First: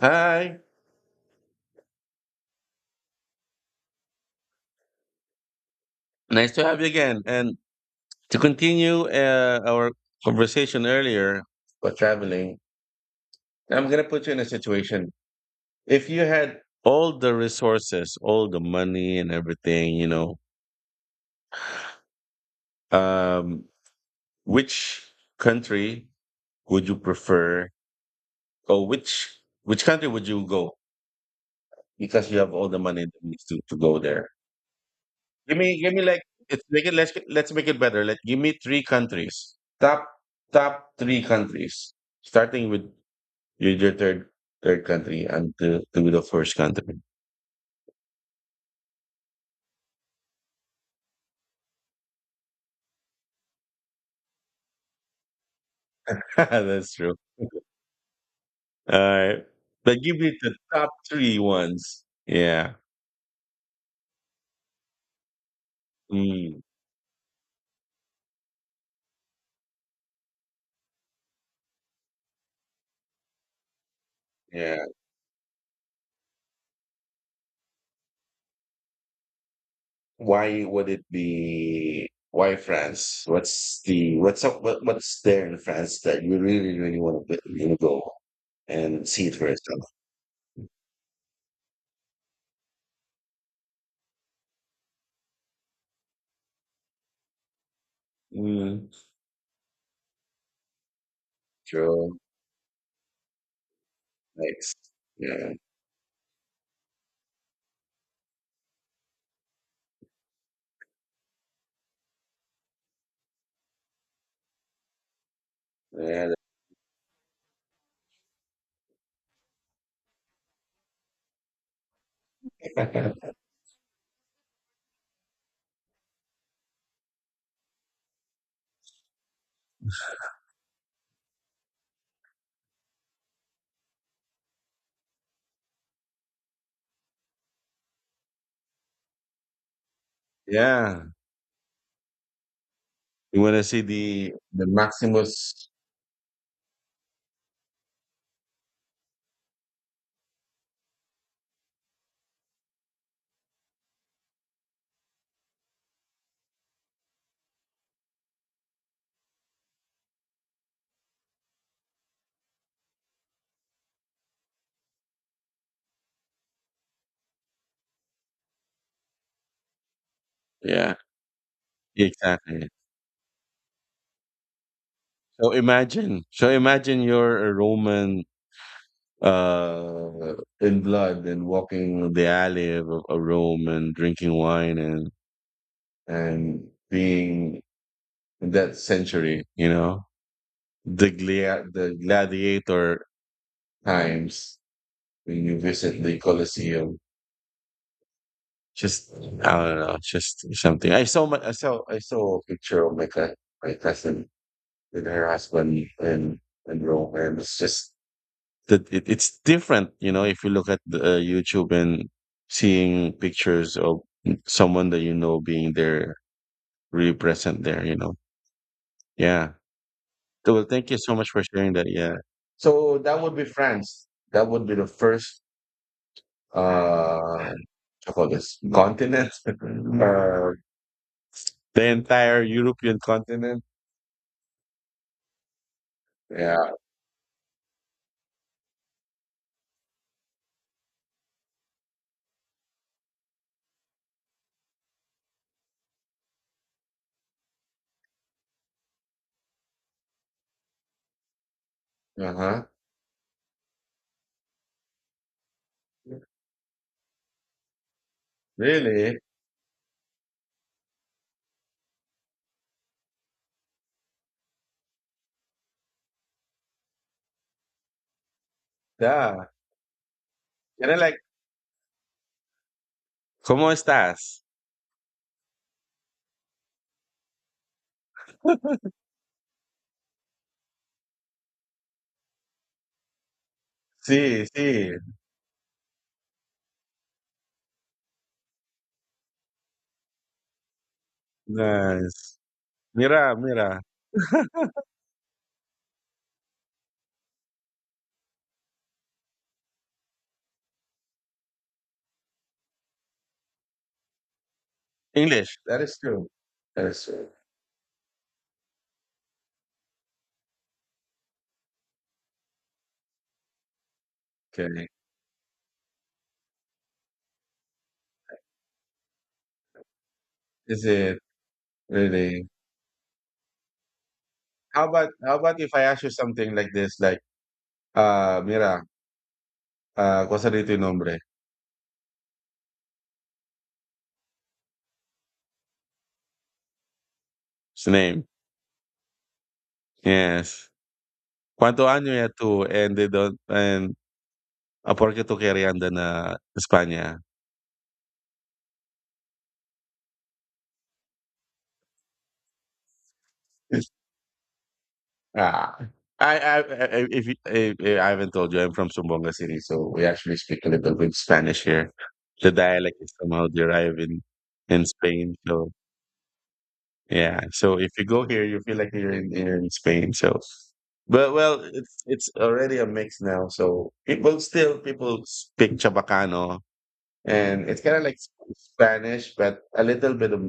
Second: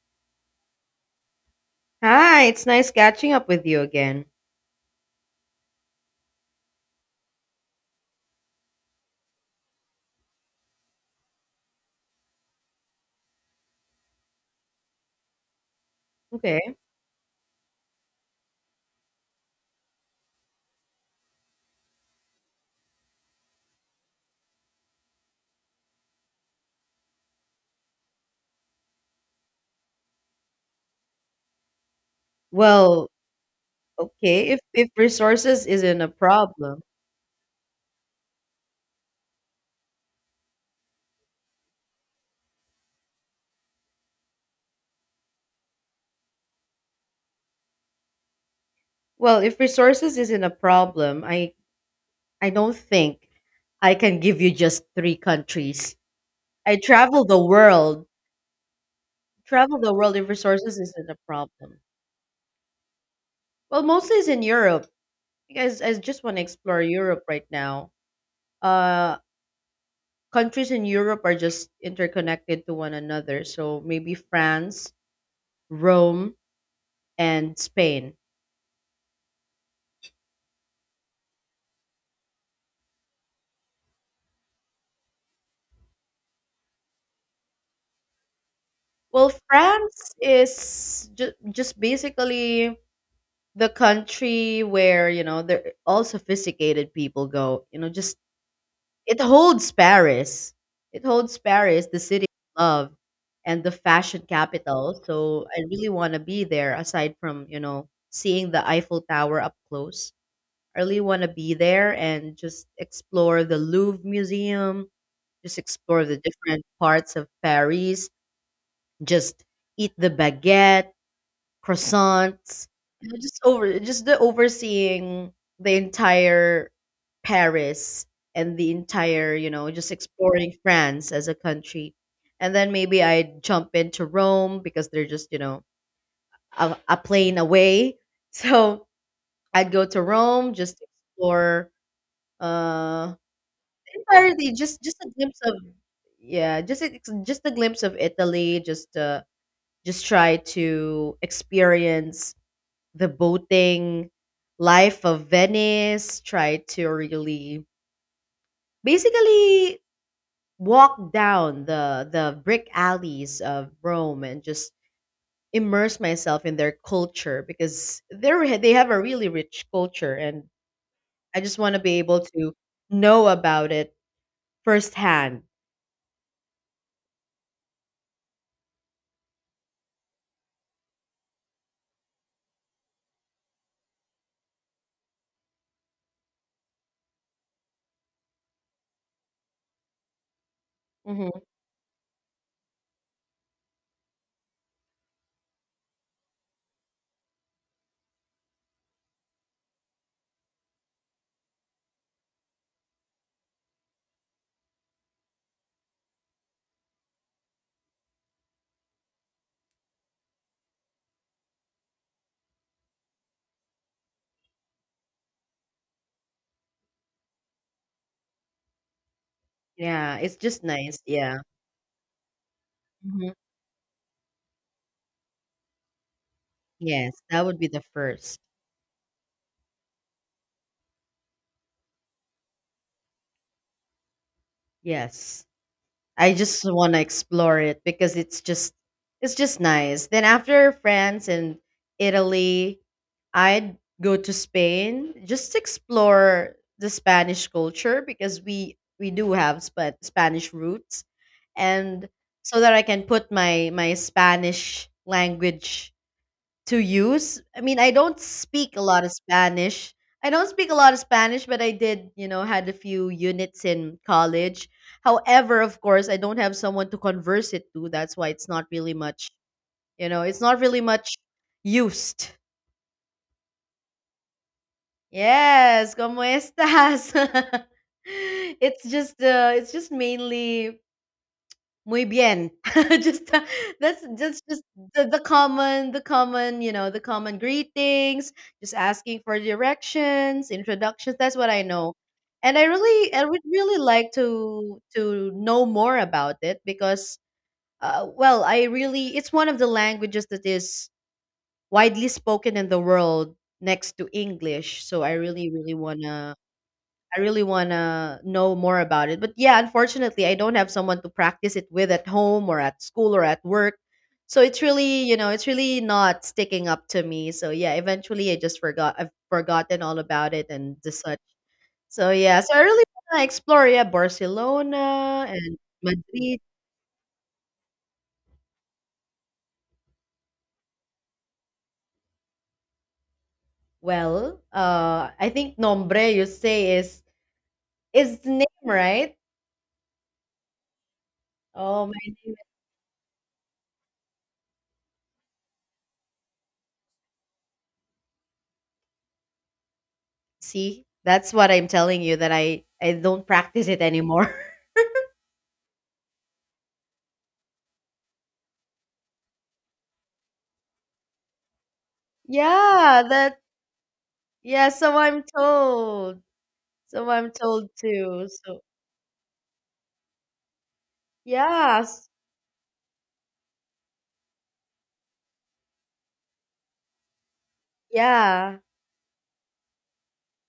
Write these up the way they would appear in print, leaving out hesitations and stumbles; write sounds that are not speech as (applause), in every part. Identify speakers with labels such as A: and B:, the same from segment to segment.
A: Hi,
B: Hi, it's nice catching up with you again.
A: nice to have you again. And to continue our conversation earlier about traveling, I'm going to put you in a situation. If you had
B: Okay.
A: all the resources, all the money and everything, um, which country would you prefer or which country would you go because you have all the money
B: Well,
A: that needs to go there?
B: okay, if
A: Give
B: resources
A: me, give
B: isn't
A: me
B: a
A: like it's
B: problem.
A: make it let's make it better. Let give me three countries. Top three countries. Starting with your third country and to the first country.
B: Well, if resources isn't a problem, I don't think I can give you just three countries.
A: (laughs)
B: I
A: That's true.
B: travel the world.
A: All right.
B: Travel the
A: But
B: world
A: give
B: if
A: me the
B: resources
A: top
B: isn't a
A: three
B: problem.
A: ones. Yeah.
B: Well, mostly it's in Europe because I just want to
A: Mm,
B: explore Europe right now. Uh Countries in Europe are just interconnected to one another. So maybe
A: yeah.
B: France, Rome, and Spain.
A: Why would it be why France? What's the what's up what's there in France that you really, really want to go and see
B: Well,
A: it for yourself?
B: France is just basically the country where, you know, there all sophisticated people go. You know, just
A: Mm,
B: it holds Paris. It holds Paris, the
A: true.
B: city of love and the fashion
A: Nice.
B: capital. So
A: Yeah.
B: I really want to be there aside from, you know, seeing the Eiffel Tower up close. I really want to be there and just explore the Louvre Museum, just explore the
A: Yeah.
B: different parts of Paris, just eat the baguette croissants. You know,
A: the-
B: Just over just the overseeing the entire Paris and the entire, you know, just exploring France as a country. And then maybe I'd jump into Rome because they're just, you know, a plane away. (laughs) So I'd go to
A: (laughs)
B: Rome just to
A: Yeah.
B: explore uh
A: You wanna see
B: the
A: the
B: entirety,
A: the
B: just a glimpse of
A: Maximus.
B: yeah, just a glimpse of Italy, just just try to experience the boating life of Venice, try to really basically walk down the brick alleys of Rome and just immerse myself in their culture because they have a really rich culture and
A: Yeah,
B: I just want to be able to
A: exactly.
B: know about it firsthand.
A: So imagine you're a Roman uh in blood and walking the alley of Rome and drinking wine and being in that century, you know,
B: Hmm
A: the gladiator times when you visit the Colosseum. Just I don't know, just something. I saw a picture of my cousin with her husband in Rome, and it's just that it's different, you know. If you look at the YouTube and seeing pictures of someone that you know being there, really present there. Yeah.
B: Yeah, it's
A: So,
B: just
A: well, thank you
B: nice.
A: so much
B: Yeah.
A: for sharing that. Yeah. So that
B: hmm
A: would be France. That would be the first
B: Yes, that
A: what do
B: would be the
A: you call
B: first.
A: this continent (laughs) uh, The entire European continent?
B: Yes. I just
A: Yeah.
B: want to explore it because it's just nice. Then after France and Italy, I'd go to Spain just to explore the Spanish culture because we do have Spanish roots and so
A: Uh-huh.
B: that I can put my Spanish language to use. I mean, I don't speak a lot of
A: Really?
B: Spanish. I don't speak a lot of Spanish, but I did, you know, had a few units in college. However, of course, I don't have someone to converse it to. That's why it's not really much,
A: Yeah.
B: you know, it's not really
A: And then
B: much
A: like,
B: used.
A: ¿cómo estás?
B: Yes, como estas? (laughs) It's just mainly muy bien. (laughs) Just that's just
A: See,
B: just
A: see.
B: the common you know, the common greetings, just asking for directions, introductions. That's what I know.
A: Nice.
B: And I
A: Mira,
B: would really
A: mira.
B: like
A: (laughs)
B: to know more about it because I really it's one of the languages that is widely spoken in the world next to English. So I really
A: English.
B: really
A: That is
B: want
A: true.
B: to
A: That is
B: I
A: true.
B: really want to know more about it. But yeah, unfortunately, I don't have someone to practice it with at home or at school or at work. So it's
A: Okay.
B: really, you know, it's really not sticking up to me. So yeah, eventually I just forgot. I've forgotten all about it and
A: Is
B: the such.
A: it
B: So yeah,
A: really?
B: so I really want to explore yeah
A: How about
B: Barcelona
A: how
B: and
A: about if I ask you
B: Madrid.
A: something like this, like, mira, ¿cuál sería tu nombre?
B: Well, I think nombre you say is
A: His name.
B: the name, right?
A: Yes.
B: Oh
A: ¿Cuánto año
B: my,
A: ya tú? And they don't, and, ¿a por qué tú querías andar a España?
B: see, that's what I'm telling you that I don't practice it
A: (laughs)
B: anymore.
A: Ah, I if I haven't told you, I'm from Sumbonga City, so we actually speak a little bit Spanish here. The dialect
B: Yeah,
A: is
B: that
A: somehow derived in
B: yeah, so I'm
A: Spain. So
B: told. So I'm
A: yeah,
B: told
A: so if you go
B: too.
A: here, you
B: So
A: feel like you're in Spain. So, but well, it's
B: yes.
A: it's already a mix now. So people still people speak Chabacano, and it's kind of like
B: Yeah.
A: Spanish, but a little bit of,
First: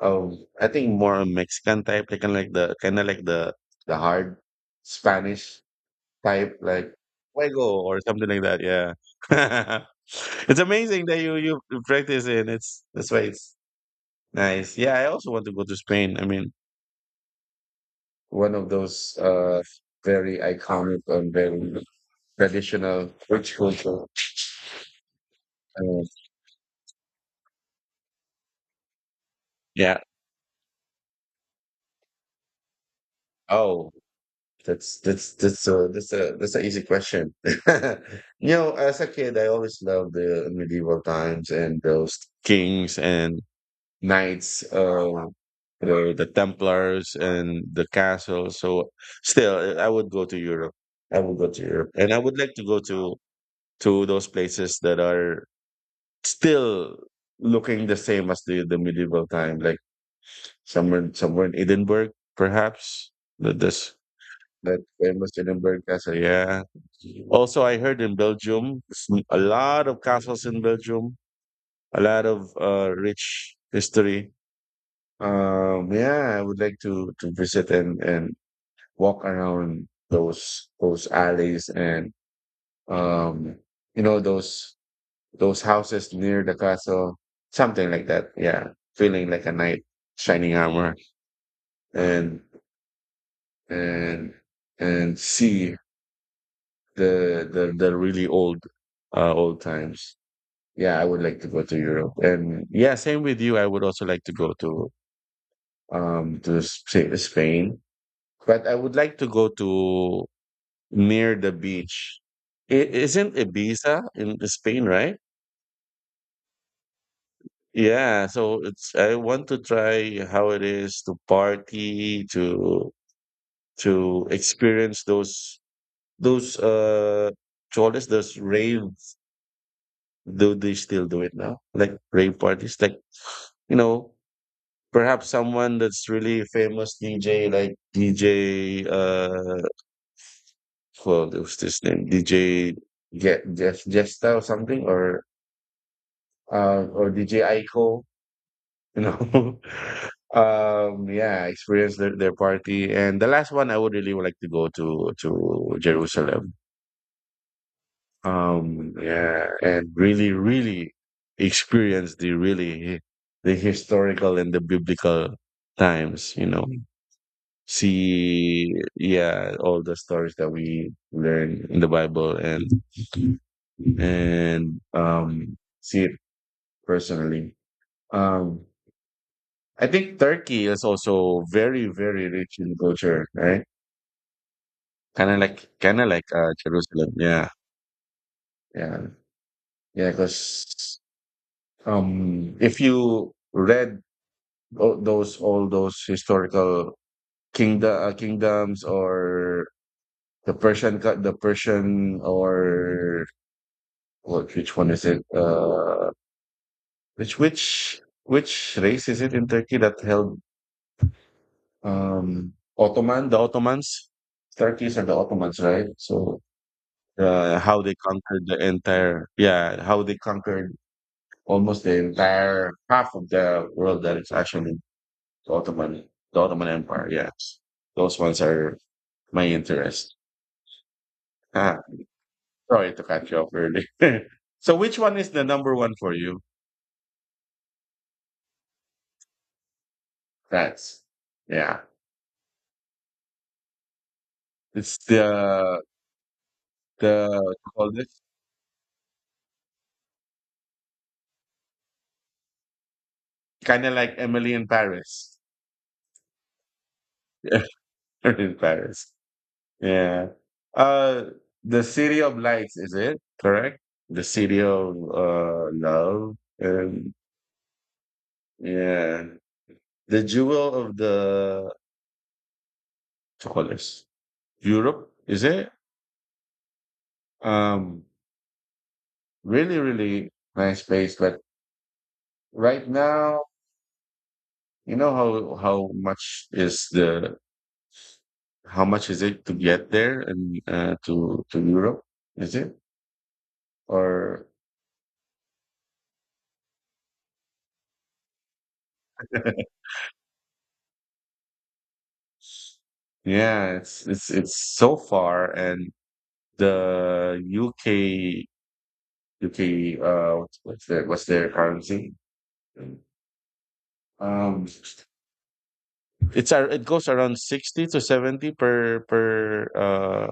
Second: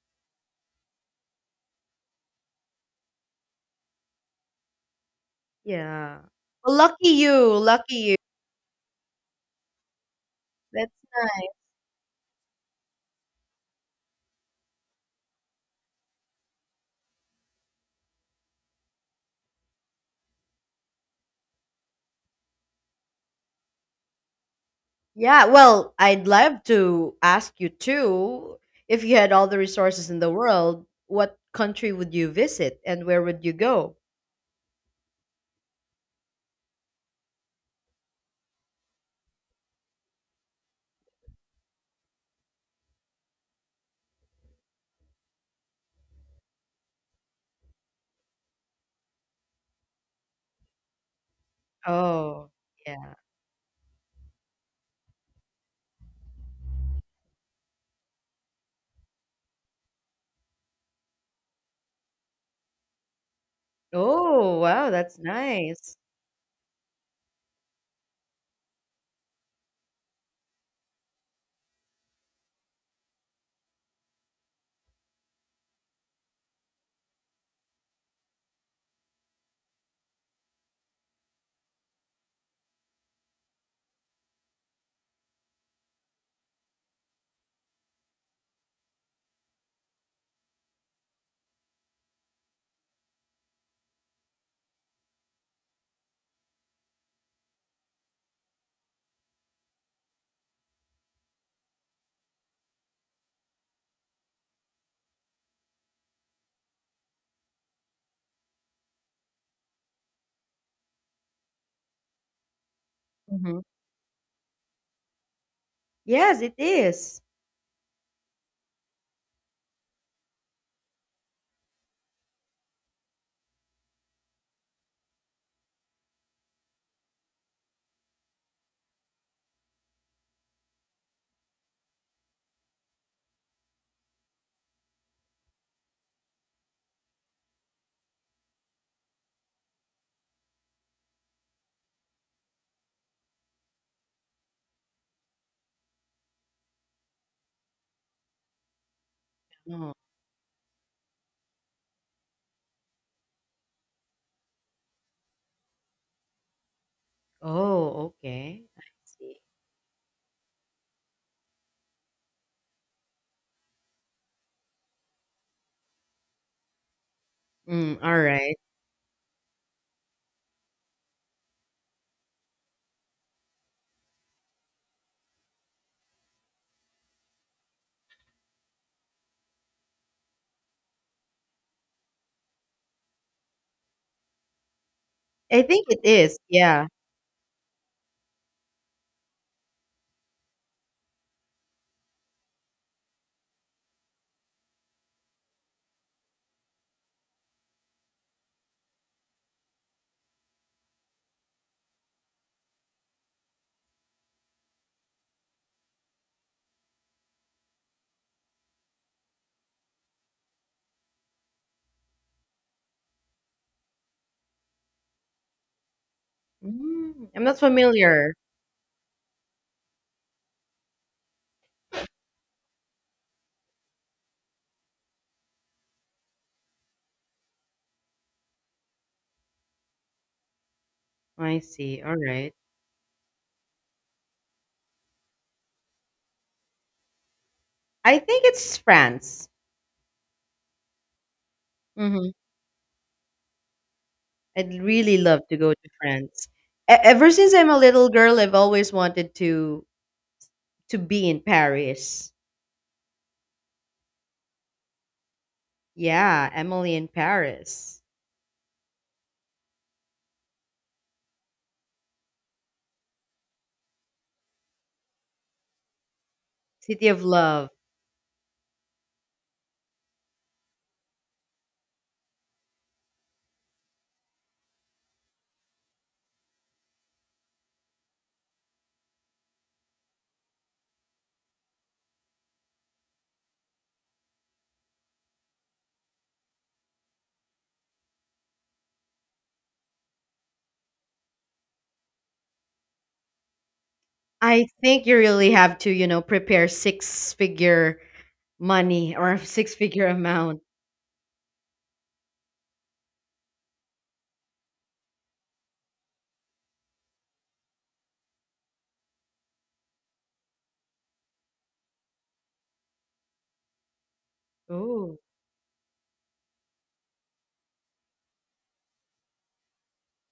A: of I think more Mexican type, like kind of like the kind of like the hard Spanish
B: Yeah.
A: type
B: Well,
A: like
B: lucky you,
A: Fuego
B: lucky
A: or
B: you.
A: something like that. Yeah, (laughs) it's
B: That's
A: amazing that you
B: nice.
A: you practice it. It's that's why it's nice. Yeah, I also want to go to Spain. I mean, one of those very iconic and very traditional rich culture.
B: Yeah, well,
A: Uh,
B: I'd love to ask you too, if you had all the
A: yeah.
B: resources in the world, what country would you visit and where would you
A: Oh,
B: go?
A: that's a that's a that's an easy question. (laughs) As a kid, I always loved the medieval times and those kings and knights, the Templars and the castle. So still, I would go to Europe. I would go to Europe, and I would
B: Oh,
A: like to go
B: yeah.
A: to those places that are still looking the same as the medieval time, like somewhere in Edinburgh, perhaps. That this
B: Oh,
A: that
B: wow, that's
A: famous Edinburgh
B: nice.
A: castle. Yeah. Also, I heard in Belgium, a lot of castles in Belgium, a lot of rich history. Yeah, I would like to visit and walk around those alleys and um, you know, those those houses near the castle, something like that. Yeah, feeling like a knight shining armor and and and see the really old old times. Yeah, I would like to go to Europe. And yeah, same with you. I would also like to go to Spain. But I would like to go to near the beach. It isn't
B: Hmm
A: Ibiza in Spain, right?
B: Yes, it is.
A: Yeah, so it's I want to try how it is to party, to experience those choles, those raves. Do they still do it now? Like rave parties, like you know, perhaps someone that's really famous DJ, like DJ for what's this name DJ Get Jeff Jesta or something or DJ Aiko, you know.
B: Oh,
A: (laughs) Yeah, experience their party. And the last one I would really like to go to Jerusalem.
B: oh, okay. I see.
A: Yeah, and really, really experience the historical and the biblical times.
B: Mm, all right.
A: See, yeah, all the stories that we learn in the Bible and see it personally. um I think Turkey is also very, very rich in culture, right? kind of like
B: I think it
A: kind of like
B: is, yeah.
A: Jerusalem, yeah, yeah, yeah, because if you read all those historical kingdoms or the Persian or. Which one is it? Which race is it in Turkey that held Ottoman? The Ottomans, Turkish are the Ottomans, right? So
B: Mm, I'm not
A: how they
B: familiar.
A: conquered the entire, yeah, how they conquered almost the entire half of the world that is actually the Ottoman the Ottoman Empire. Yes, those ones are my interest.
B: I
A: Ah,
B: see, all right.
A: sorry to cut you off early. (laughs) So which one is the number one for you?
B: I think it's France.
A: That's, yeah.
B: Mhm. I'd
A: It's
B: really love to go
A: the
B: to France. E
A: the
B: Ever since
A: what
B: I'm
A: you
B: a
A: call
B: little
A: this?
B: girl, I've always wanted to be in Paris.
A: Kinda like Emily in Paris.
B: Yeah, Emily in
A: (laughs)
B: Paris.
A: Emily in Paris. Yeah. Uh the City of Lights, is it? Correct? The City of Love.
B: City
A: And
B: of Love.
A: yeah. The jewel of the, what you, Europe, is it? Um Really, really nice place. But right now, you know how much is the how much is it to get there and to Europe? Is it? Or
B: I think you really have to, you know, prepare six figure money or (laughs)
A: (laughs)
B: six figure amount.
A: yeah, it's so far, and the UK what's their currency? Um,
B: Oh.
A: it's it goes around 60 to 70 per per uh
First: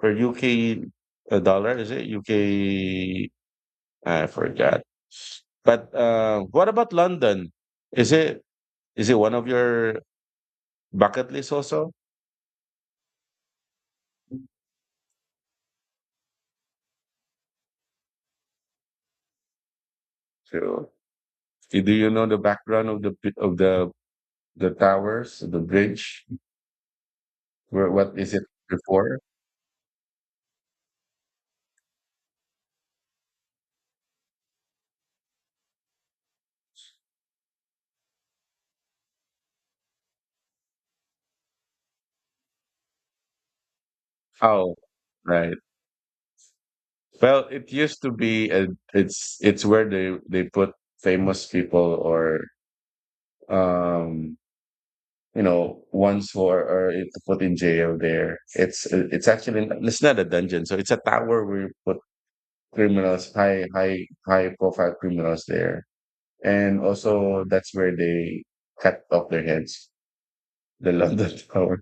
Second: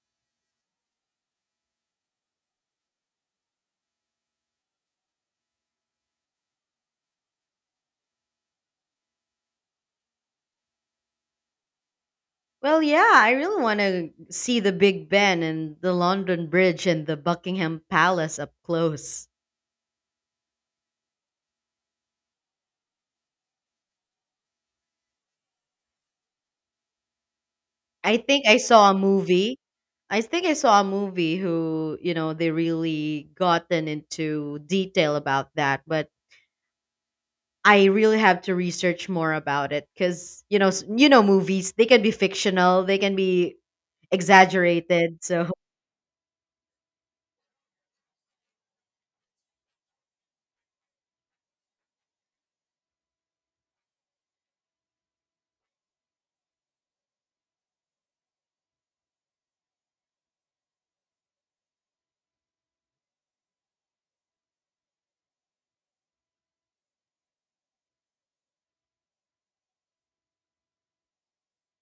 A: per UK dollar. Is it UK? I forgot. But what about London? Is it is it one of your bucket list also?
B: Well, yeah, I really want to see the Big Ben and the London Bridge and the Buckingham Palace up close.
A: So, do you know the background of the towers, the bridge, where
B: I
A: what is it
B: think I saw a
A: before?
B: movie. I think I saw a movie who, you know, they really gotten into detail about that, but I really have to research more about it cuz you know, you know movies, they can be fictional, they can be
A: Oh,
B: exaggerated. So,
A: right. Well, it used to be a, it's where they put famous people or um ones who are put in jail there. It's actually it's not a dungeon, so it's a tower where you put criminals, high profile criminals there, and also that's where they cut off their heads. The London (laughs) Tower.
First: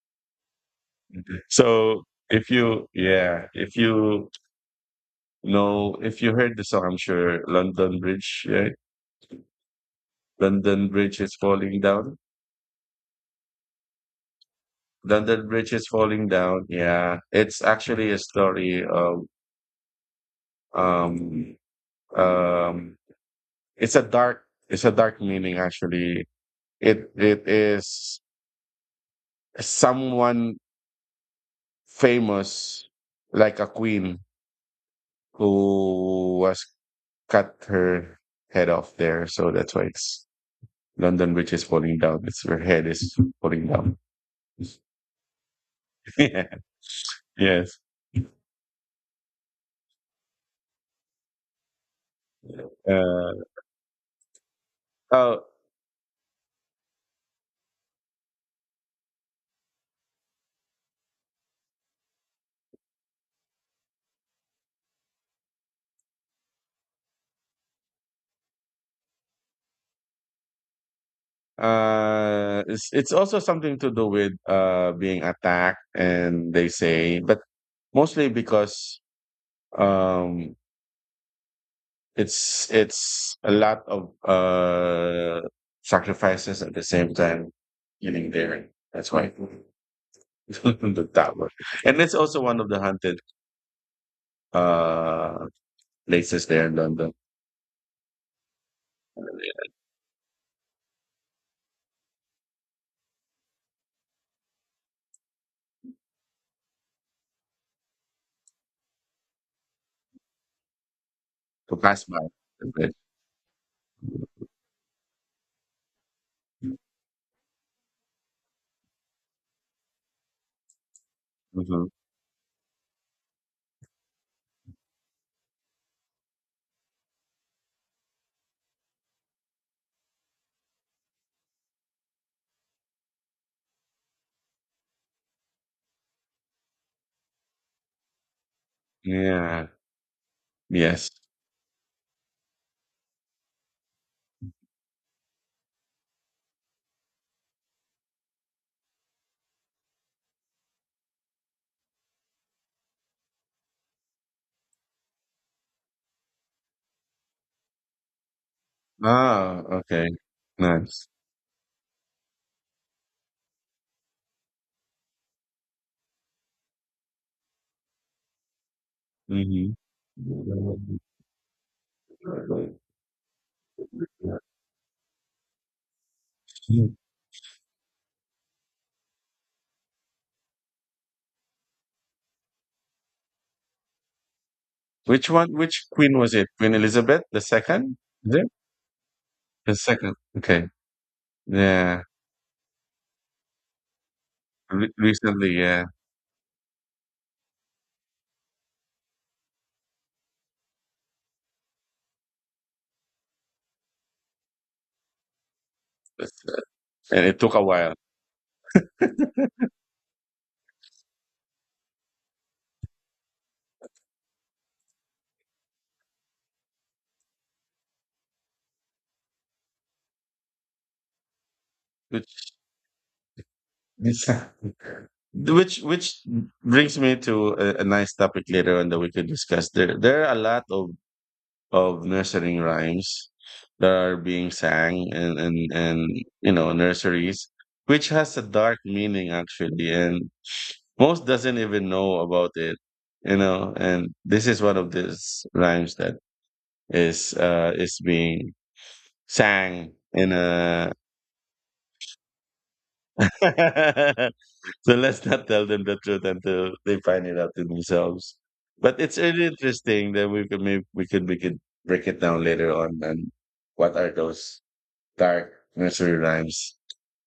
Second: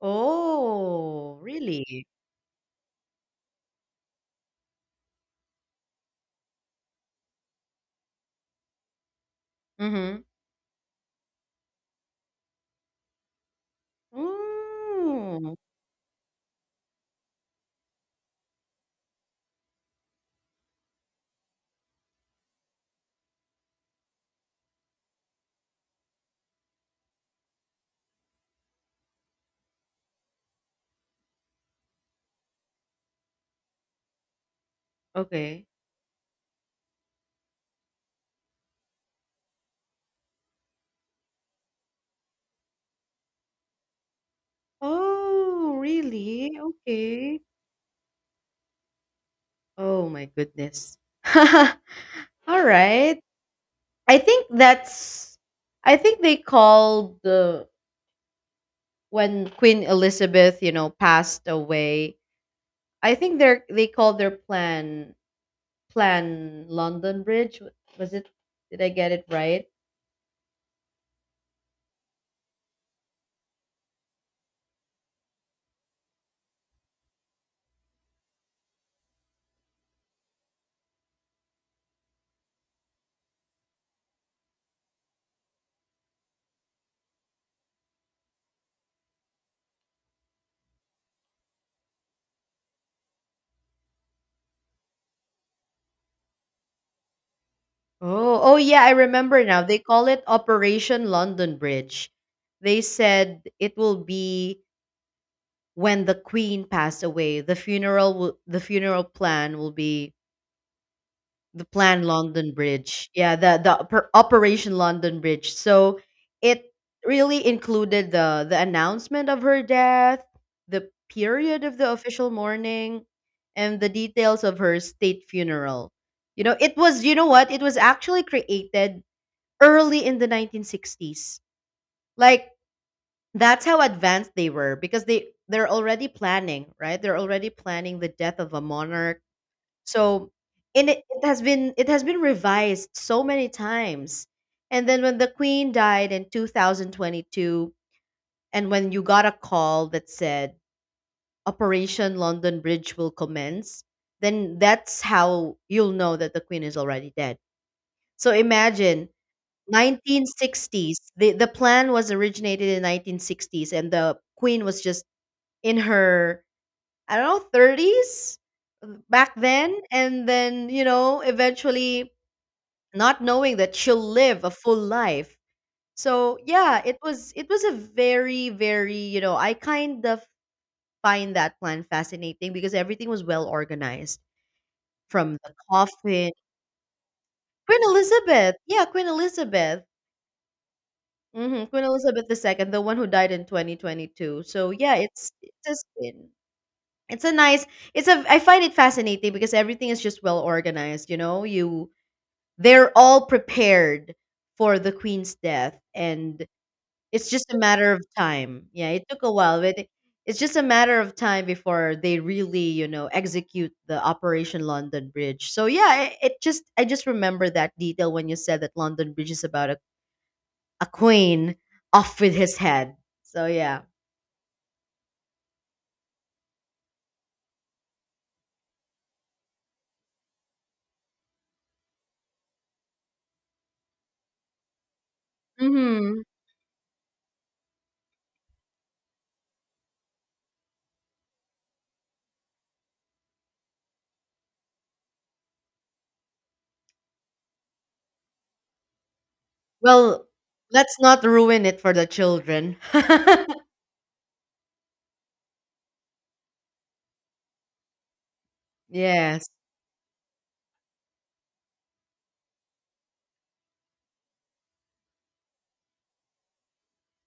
B: (laughs) oh, really?
A: So if you, yeah, if you heard the song, I'm sure London Bridge, right?
B: Mhm.
A: London Bridge is falling down. London
B: Ooh,
A: Bridge is falling down. Yeah, it's actually a story of um um. It's a dark meaning actually. It is someone famous like a queen
B: okay.
A: who was cut her head off there. So that's why it's London Bridge is falling down. It's her head is falling down. (laughs)
B: Oh,
A: yeah.
B: really? Okay.
A: Yes.
B: Oh my goodness. (laughs) All right.
A: Uh,
B: I think that's
A: oh,
B: I think they called the when Queen Elizabeth, you know, passed away. I think they called their plan Plan London Bridge. Was it did I get it right?
A: uh, it's also something to do with being attacked, and they say, but mostly because um it's a lot of sacrifices at the same time getting there. That's why (laughs) the tower, and it's also one of the haunted uh places there in London
B: Oh, oh yeah, I remember now. They call it Operation London Bridge. They said it will be when the queen passed away the funeral plan will be the
A: to
B: plan
A: pass by.
B: London Bridge, yeah, the Operation London Bridge. So it
A: Mhm.
B: really included the announcement of her death, the period of the official mourning, and the details of her state funeral. You know, it was, you know what, it was actually created early in the 1960s. Like, that's how advanced they were, because they're already planning, right? They're already planning the death of a monarch.
A: Yeah.
B: So, and it,
A: Yes.
B: it has been revised so many times. And then when the queen died in 2022 and when you got a call that said Operation London Bridge will commence, then that's how you'll know that the queen is already dead. So imagine
A: Ah, okay.
B: 1960s.
A: Nice.
B: The plan was originated in 1960s and the queen was just in her, I don't know, 30s back
A: Mhm.
B: then. And then, you
A: Mm.
B: know, eventually
A: (laughs)
B: not knowing that she'll live a full life. So yeah, it was a very, very, you know, I kind of find that plan fascinating because everything was well organized
A: Which
B: from the
A: one? Which queen
B: coffin.
A: was it? Queen Elizabeth the
B: Queen
A: second? Is it?
B: Elizabeth. Yeah, Queen
A: The
B: Elizabeth.
A: second. Okay.
B: Hmm Queen
A: Yeah.
B: Elizabeth II, the one who died in 2022. So
A: Re-
B: yeah, it's it
A: recently,
B: has
A: yeah.
B: been. It's a nice it's a I find it fascinating because everything is just well organized. You know, you they're all prepared for the queen's death and
A: And
B: it's
A: it
B: just
A: took
B: a
A: a
B: matter
A: while.
B: of time. Yeah, it took a while, it's just a matter of time before they really, you know, execute the Operation London Bridge. So yeah, it just I just remember that detail when you said that London Bridge is about a queen off with
A: Which
B: his head. So yeah.
A: (laughs) which brings me to a nice topic later on that we could discuss. There are a lot of nursery rhymes that are being sang and
B: hmm
A: nurseries, which has a dark meaning actually, and most doesn't even know about it. And this is one of these rhymes that is being sang
B: Well,
A: in a.
B: let's not ruin it for the children. (laughs)
A: (laughs) So let's not tell them the truth until they find it out to themselves. But it's really
B: Yes.
A: interesting that we could maybe we could break it down later on and what are those dark nursery rhymes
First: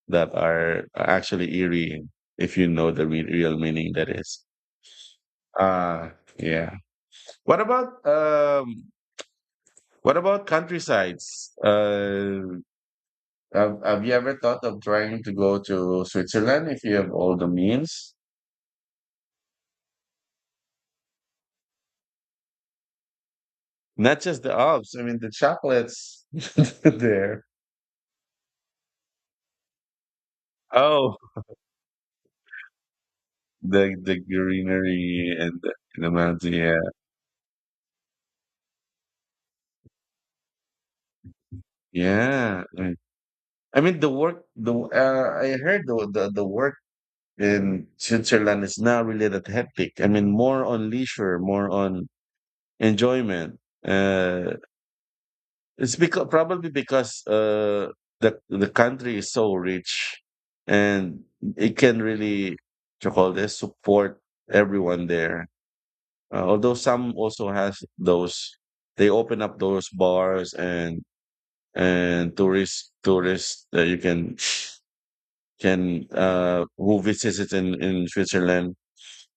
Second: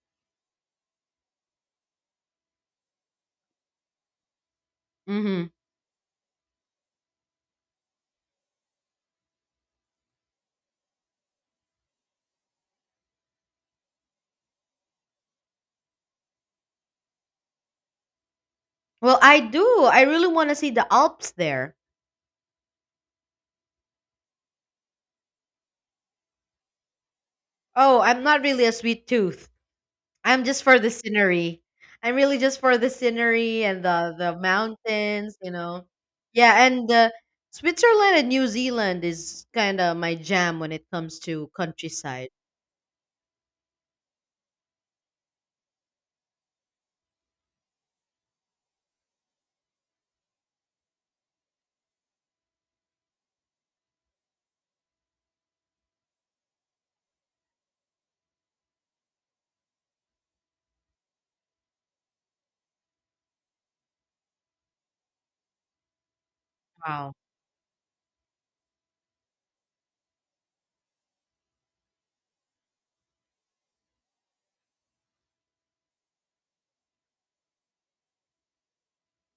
A: that are actually eerie if you know the real meaning that is.
B: hmm
A: Ah, yeah. What about um what about countrysides? Have you ever thought of trying to go to Switzerland if you have all the means?
B: Well, I do. I really want to see the Alps there.
A: Not just the Alps, I mean the chocolates (laughs) there.
B: Oh, I'm not really a sweet tooth. I'm just for the
A: Oh,
B: scenery. I'm really just for the scenery and
A: the
B: the
A: the
B: the mountains,
A: greenery
B: you
A: and the,
B: know.
A: the mountains.
B: Yeah,
A: Yeah,
B: and Switzerland and New Zealand is kind of my jam when it comes to countryside.
A: yeah. I mean, the work. The I heard the work in Switzerland is not really that hectic. I mean, more on leisure, more on enjoyment. Uh, it's because probably because the country is so rich, and it can really what you call this support everyone there. Although some
B: Wow.
A: also has those, they open up those bars and and tourists that you can who visits it in Switzerland,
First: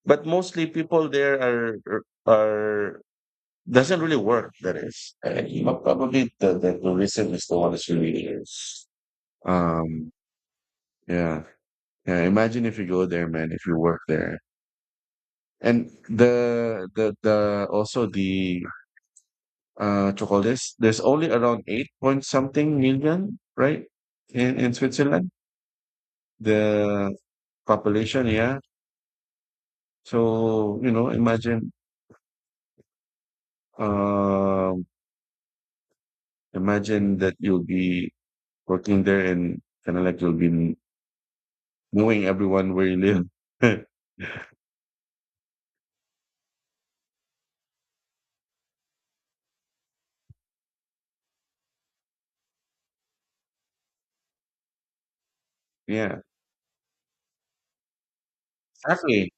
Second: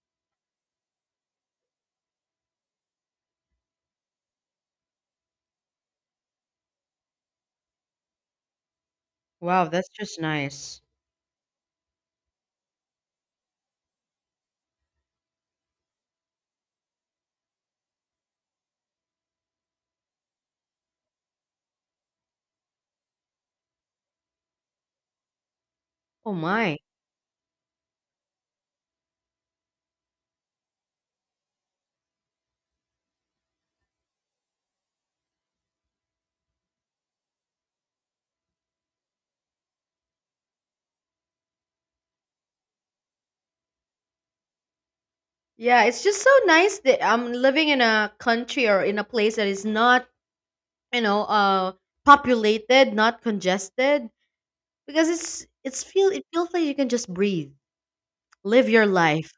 A: but mostly people there are doesn't really work. That is, and probably the tourism is the one that's really here.
B: Wow, that's
A: Um,
B: just nice.
A: yeah, yeah. Imagine if you go there, man. If you work there, and the chocolates. There's only around eight point something million, right? In Switzerland,
B: Oh my.
A: the population. Yeah. So um, imagine that you'll be working there and kind of like you'll be knowing everyone where you live.
B: Yeah, it's just so nice that I'm living in a country or in a place that is not, you know, populated, not congested, because
A: (laughs) Yeah,
B: it feels like you can just breathe, live your
A: exactly,
B: life.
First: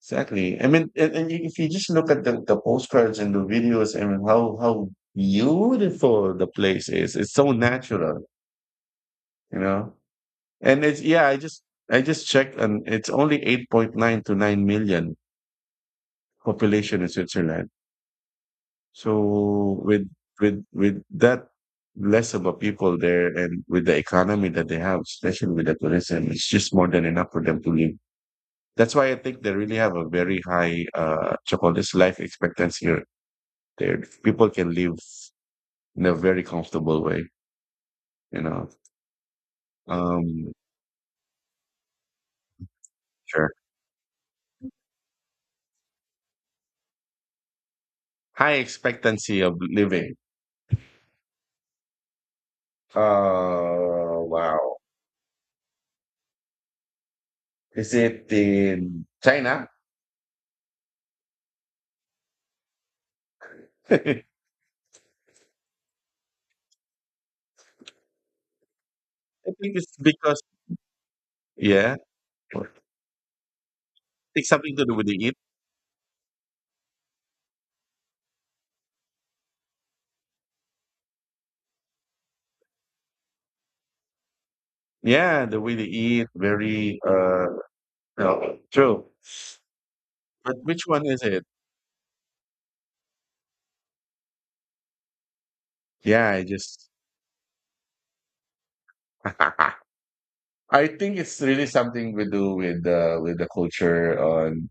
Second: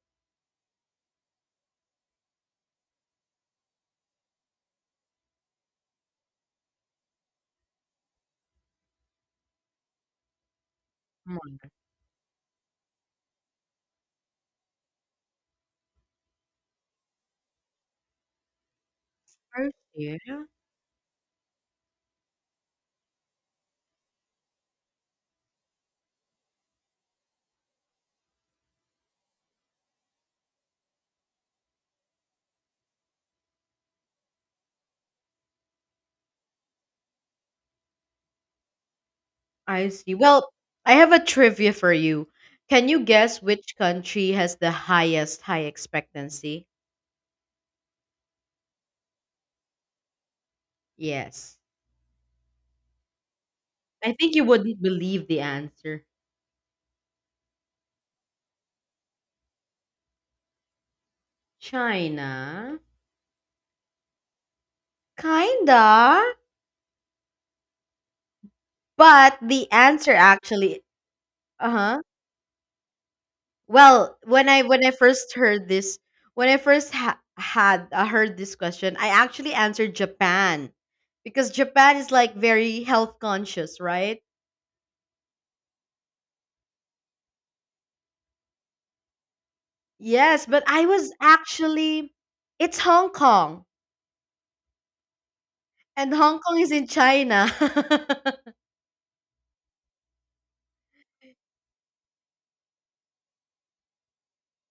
A: exactly. I mean, and if you just look at the postcards and the videos, I mean, how beautiful the place is. It's so natural, you know. And it's yeah,
B: Come on.
A: I just checked, and it's only 8.9 to 9 million population in Switzerland.
B: Percy,
A: So with
B: yeah,
A: with with that less of a people there, and with the economy that they have, especially with the tourism, it's just more than enough for them to live. That's why I think they really have a very high what you call this life expectancy here. There people can live in a very comfortable way, you know.
B: I see. Well,
A: Um
B: I have a trivia for you. Can you guess
A: sure.
B: which country has the highest high expectancy?
A: High expectancy of living.
B: Yes. I think you
A: Wow.
B: wouldn't believe the answer.
A: Is it in China?
B: China.
A: (laughs) I think
B: Kinda, but the
A: it's
B: answer
A: because
B: actually,
A: yeah.
B: uh-huh.
A: I
B: Well,
A: think something
B: when
A: to
B: I
A: do with
B: first
A: the
B: heard this, when I first ha- had heard this question, I actually answered Japan because Japan is like very health conscious, right?
A: Yeah, the way they eat, very no, true.
B: Yes,
A: But
B: but
A: which
B: I
A: one
B: was
A: is it?
B: actually it's Hong Kong and
A: Yeah,
B: Hong
A: I
B: Kong is in
A: just
B: China.
A: (laughs) I think it's really something we do with the culture on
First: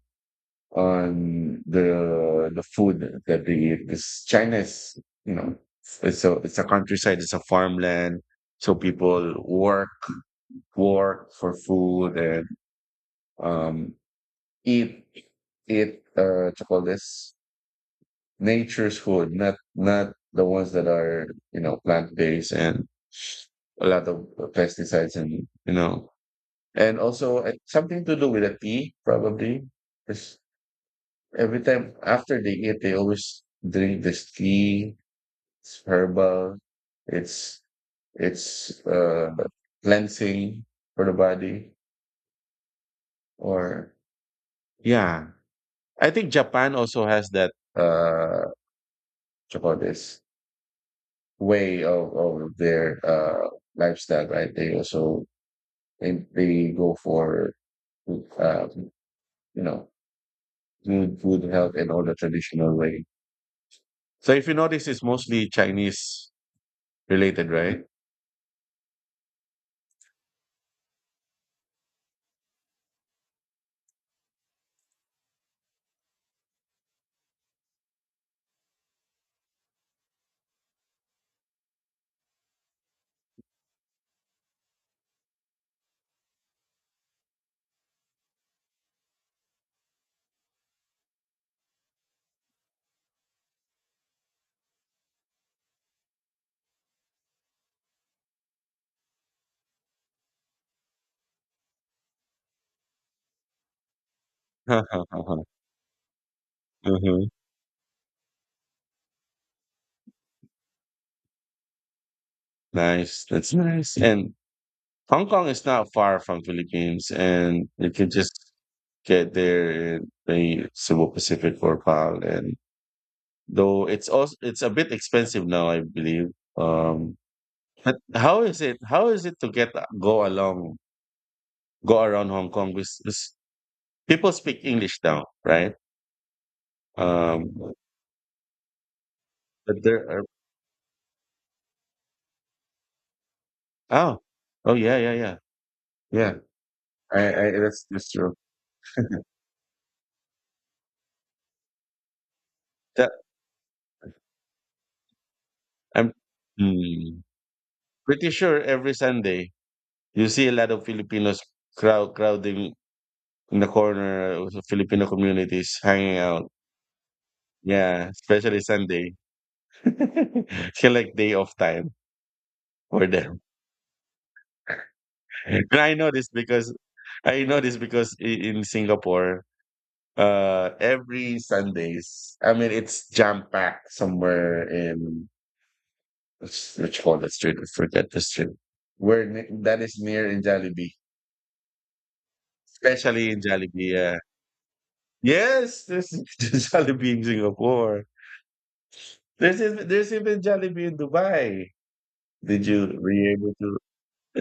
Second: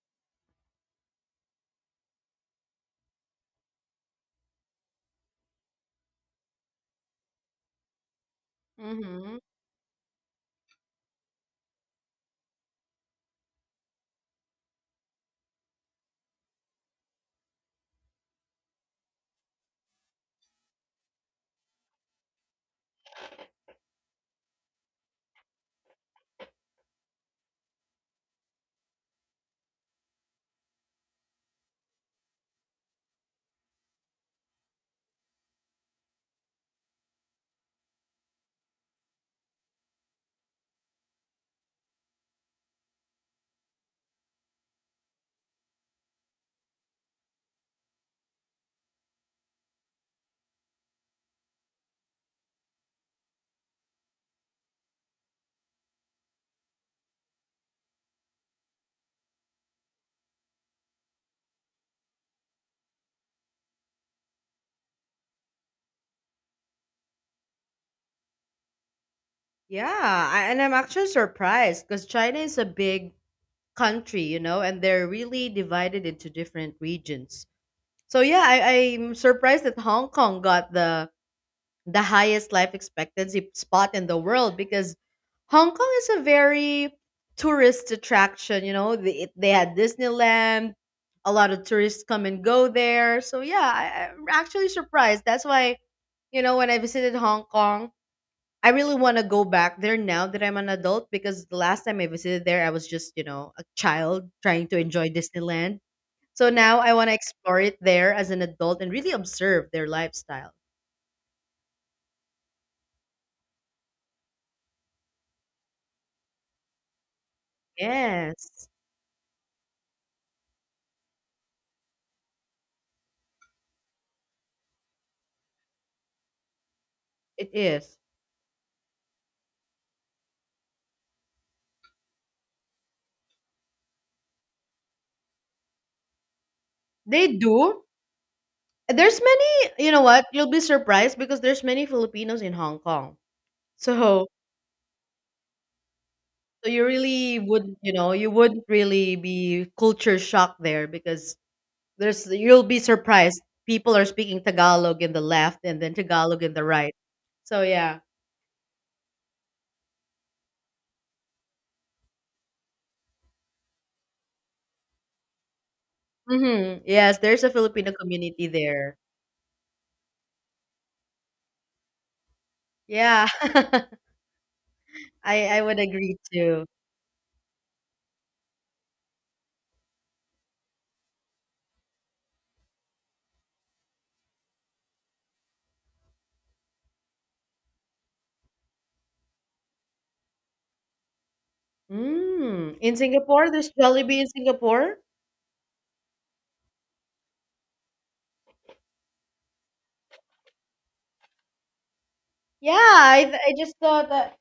A: on the food that they eat. Because China is, you know, it's a countryside, it's a farmland. So
B: (laughs)
A: people
B: hmm
A: work for food and um eat eat what you call this nature's food, not the ones that are, you know, plant based and a lot of pesticides, and, you know, and also something to do with the tea probably, because every time after they eat they always drink this tea. It's herbal. It's it's cleansing for the body or yeah. I think Japan also has that. What do you call this? Way of their lifestyle, right? They also they go for, uh, you know, good food health and all the traditional way. So if you notice, it's mostly Chinese related, right?
B: Yeah, I, and I'm actually surprised because China is a big country, you know, and they're really divided into different regions. So yeah, I'm surprised that Hong Kong got the highest life expectancy spot in the world because Hong Kong is a very tourist attraction. You know, they had Disneyland, a lot of tourists come and go there. So, yeah, I'm actually surprised. That's why, you know, when I visited Hong Kong, I really want to go back there now that I'm an adult, because the last time I visited there, I was just, you know, a child trying to enjoy
A: (laughs)
B: Disneyland. So now I want to
A: Mhm.
B: explore it there as an adult and really observe their lifestyle.
A: Nice, that's nice. And Hong Kong is not far from Philippines, and you can just
B: Yes.
A: get there in the Cebu Pacific or PAL. And though it's also it's a bit expensive now, I believe. Um,
B: It
A: But
B: is.
A: how is it? How is it to go around Hong Kong? Because people speak English now, right?
B: They
A: Um,
B: do. There's many,
A: but
B: you know
A: there are,
B: what? You'll be surprised because there's many Filipinos in Hong Kong.
A: oh,
B: So,
A: oh yeah, yeah, yeah, yeah.
B: so you
A: I,
B: really
A: I
B: wouldn't, you know,
A: that's
B: you
A: true.
B: wouldn't really be culture shocked there because there's you'll be
A: That
B: surprised. People are speaking Tagalog in the left and then
A: I'm
B: Tagalog in the right.
A: mm,
B: So, yeah.
A: pretty sure every Sunday you see a lot of Filipinos crowding in the corner of the Filipino communities hanging out.
B: Mhm. Yes, there's a Filipino
A: Yeah,
B: community
A: especially
B: there.
A: Sunday. (laughs) It's like day off time for
B: Yeah.
A: them.
B: (laughs) I
A: (laughs)
B: would
A: I know
B: agree
A: this
B: too.
A: because I know this because in Singapore, every Sundays, I mean, it's jam packed somewhere in what you call that street? I forget the street. Where that is near in Jollibee,
B: Mm. In
A: especially in
B: Singapore, there's
A: Jollibee. Yeah.
B: Jollibee in Singapore?
A: Yes, there's (laughs) there's Jollibee in Singapore. There's even Jollibee in Dubai. Did
B: Yeah,
A: you were you
B: I
A: able
B: just
A: to?
B: thought that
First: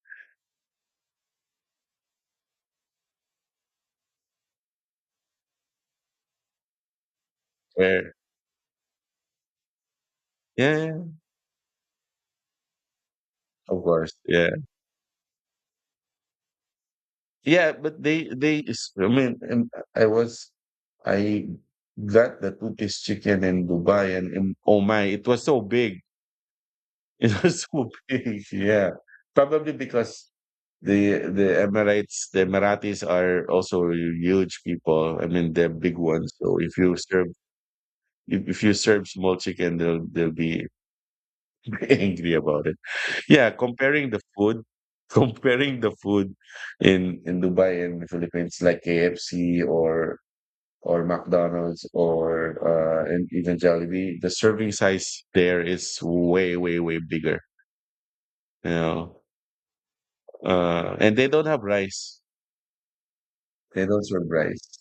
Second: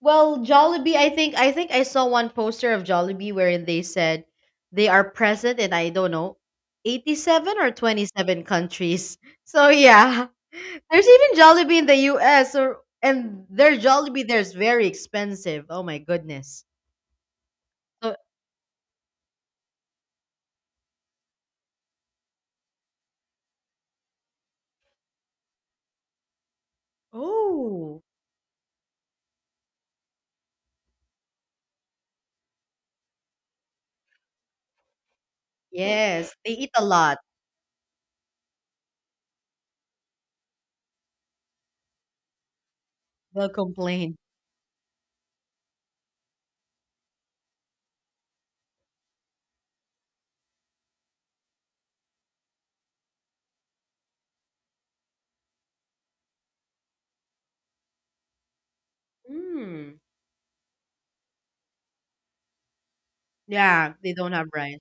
B: well, Jollibee, I think I saw one poster of Jollibee wherein they said they are present in I don't know, 87 or
A: Where?
B: 27 countries. So yeah. (laughs)
A: Yeah,
B: There's even Jollibee in the US or and their
A: of course.
B: Jollibee
A: Yeah.
B: there's very expensive. Oh my goodness.
A: Yeah, but
B: So
A: I mean, and I was I got the two-piece chicken in Dubai, and oh my, it was so big. (laughs) It was so
B: oh
A: big. Yeah, probably because the Emirates, the Emiratis are also huge people. I mean, they're big
B: yes,
A: ones.
B: they
A: So
B: eat a lot.
A: if you serve small chicken, they'll be (laughs) angry about it.
B: They'll
A: Yeah, comparing
B: complain.
A: the food, (laughs) comparing the food in Dubai and the Philippines, like KFC or McDonald's or and even Jollibee, the serving size there is way, way, way bigger. You know,
B: Mm,
A: and they don't have rice. They
B: yeah,
A: don't
B: they
A: serve
B: don't have rice.
A: rice.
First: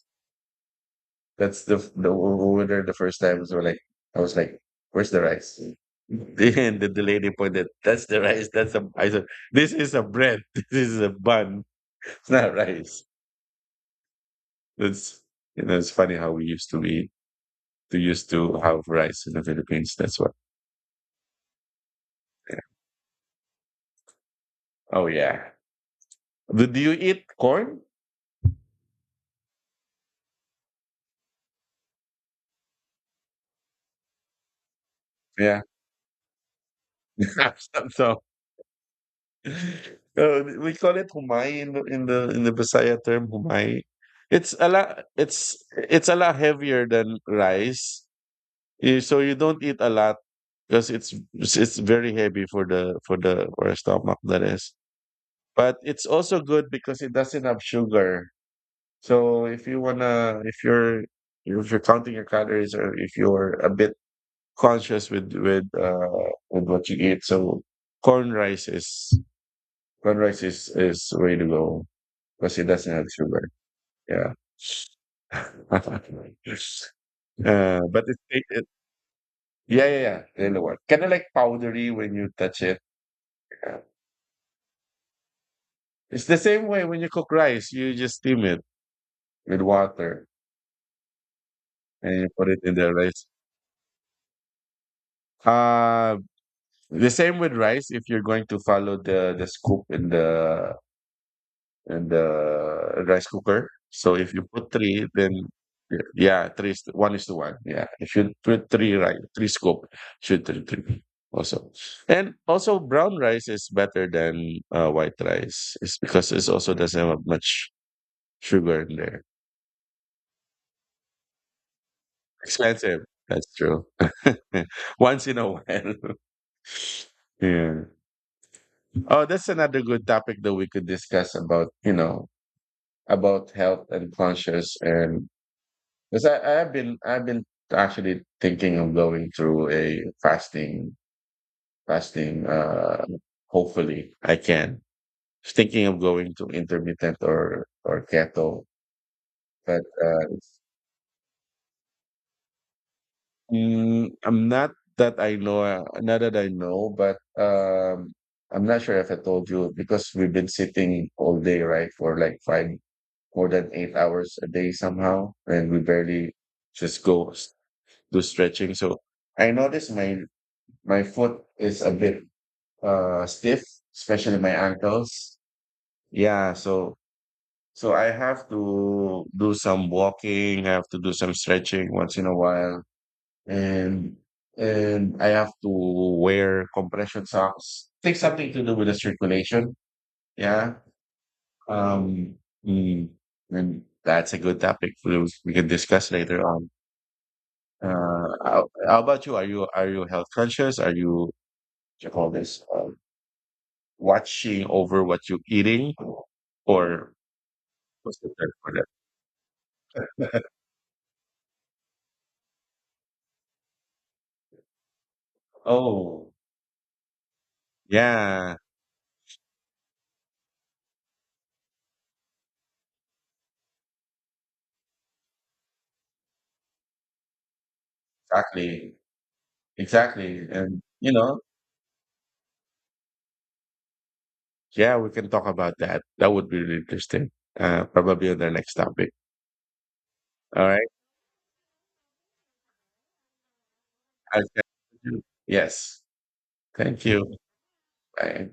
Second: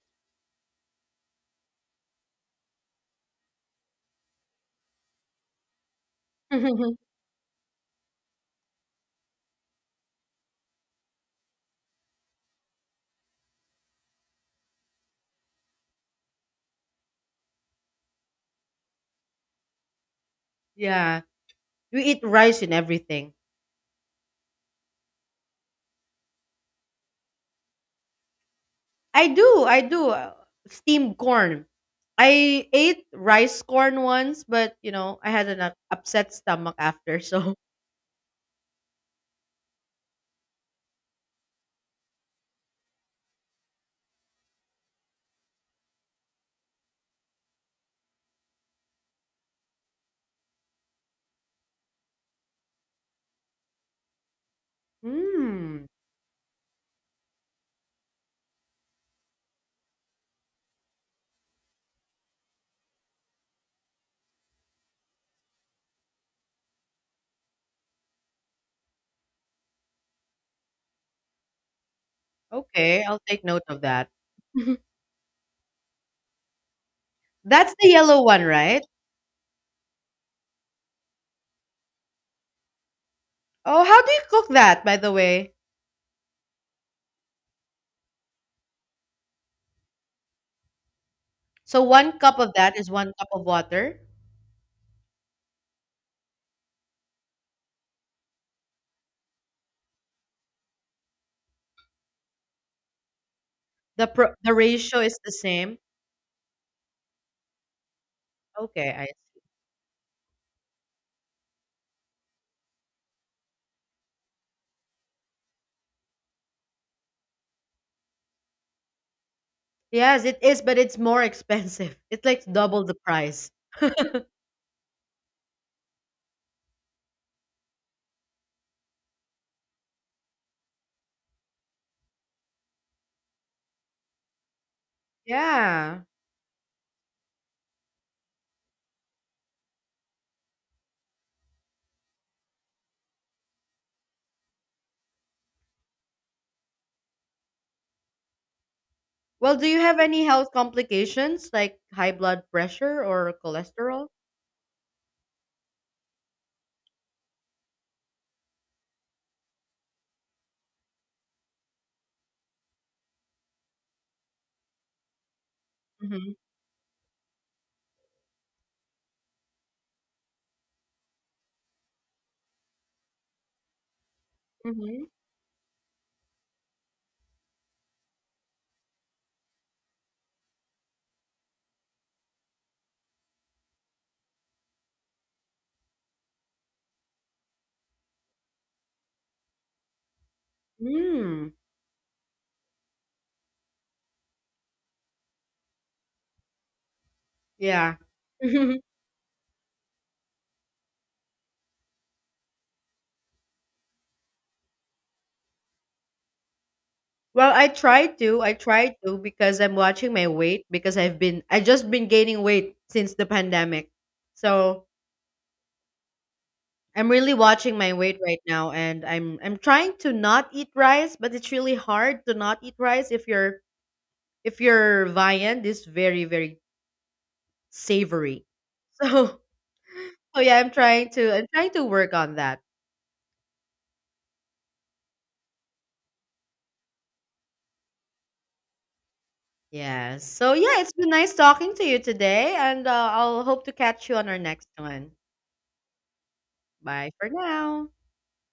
A: That's the f- the over there the first time. So like I was like, "Where's the rice?" (laughs) And the,
B: (laughs)
A: the lady pointed, "That's the rice. That's a." I said, "This is a bread. (laughs) This is a bun. It's not rice." That's, you know, it's funny how we used to have rice in the Philippines. That's what.
B: yeah. We eat rice in everything.
A: Oh yeah. Did you eat corn?
B: I do, I do. Steamed corn. I ate rice corn once, but you know, I had an
A: Yeah.
B: upset stomach after. So,
A: (laughs) So, we call it humay in the in the in the Bisaya term, humay. It's a lot it's it's a lot heavier than rice. Eh, so you don't eat a lot because it's very heavy for the for a stomach that is.
B: (laughs)
A: But
B: hmm.
A: it's also good because it doesn't have sugar. So if you're, if you're counting your calories, or if you're a bit conscious with with what you eat. So corn rice is corn rice is way to go because it doesn't
B: Okay,
A: have
B: I'll take
A: sugar.
B: note of that.
A: Yeah.
B: (laughs)
A: (laughs) uh,
B: That's the
A: but it,
B: yellow one,
A: it, it
B: right?
A: yeah yeah yeah they know what kind of like powdery when you touch it. Yeah.
B: Oh, how do you cook that, by the way?
A: It's the same way when you cook rice, you just steam it with water,
B: So one
A: and you
B: cup
A: put
B: of
A: it in
B: that is
A: the
B: one
A: rice.
B: cup of water.
A: Uh the same with rice if you're going to follow the scoop in the and the rice cooker. So if you
B: The
A: put
B: ratio
A: three,
B: is the
A: then
B: same.
A: yeah, three is one is to one. Yeah, if you put
B: Okay,
A: three
B: I
A: right, three scoop, should three, three also. And also, brown rice is better than white rice. It's because it also doesn't have much sugar in there.
B: yes, it is, but it's more expensive. (laughs) It's like double the
A: Expensive.
B: price.
A: That's true. (laughs) Once in a while. (laughs) Yeah. Oh, that's another good topic that we could discuss about, you know, about health and conscious and
B: Yeah.
A: because I've been actually thinking of going through a fasting. Hopefully, I can. Thinking of going to intermittent or keto,
B: Well, do you
A: but
B: have any health complications like high blood pressure or cholesterol?
A: I'm not that I know. Not that I know, but I'm not sure if I told you because we've been sitting all day, right, for like five more than 8 hours a day somehow, and we barely
B: Mhm.
A: just do stretching. So I noticed my foot is a bit stiff, especially my
B: Mhm.
A: ankles. Yeah, so I have to do some walking, I have to do some stretching once in a while, and and I have to wear compression socks. Think something to do with the circulation. Yeah.
B: Mm.
A: Um mm, and that's a good topic we can discuss later on.
B: Yeah. (laughs)
A: How about you? Are you, health conscious? Are you, what you call this? Watching over what you're eating, or
B: Well, I try
A: what's the
B: to.
A: term
B: I
A: for that?
B: try to because I'm watching my weight because I just been gaining weight since the pandemic. So,
A: Oh,
B: I'm really watching my weight right
A: yeah,
B: now and I'm trying to not eat rice, but it's really hard to not eat rice if your viand is very very savory.
A: exactly,
B: (laughs) So, so
A: exactly.
B: yeah,
A: And you know,
B: I'm trying to work on that.
A: yeah, we can talk about that. That would be really interesting. Probably on the next topic.
B: Yes. So
A: All
B: yeah,
A: right.
B: it's been nice talking to you today, and I'll hope to catch you on our next one.
A: Okay. Yes. Thank
B: Bye for
A: you.
B: now.
A: Bye.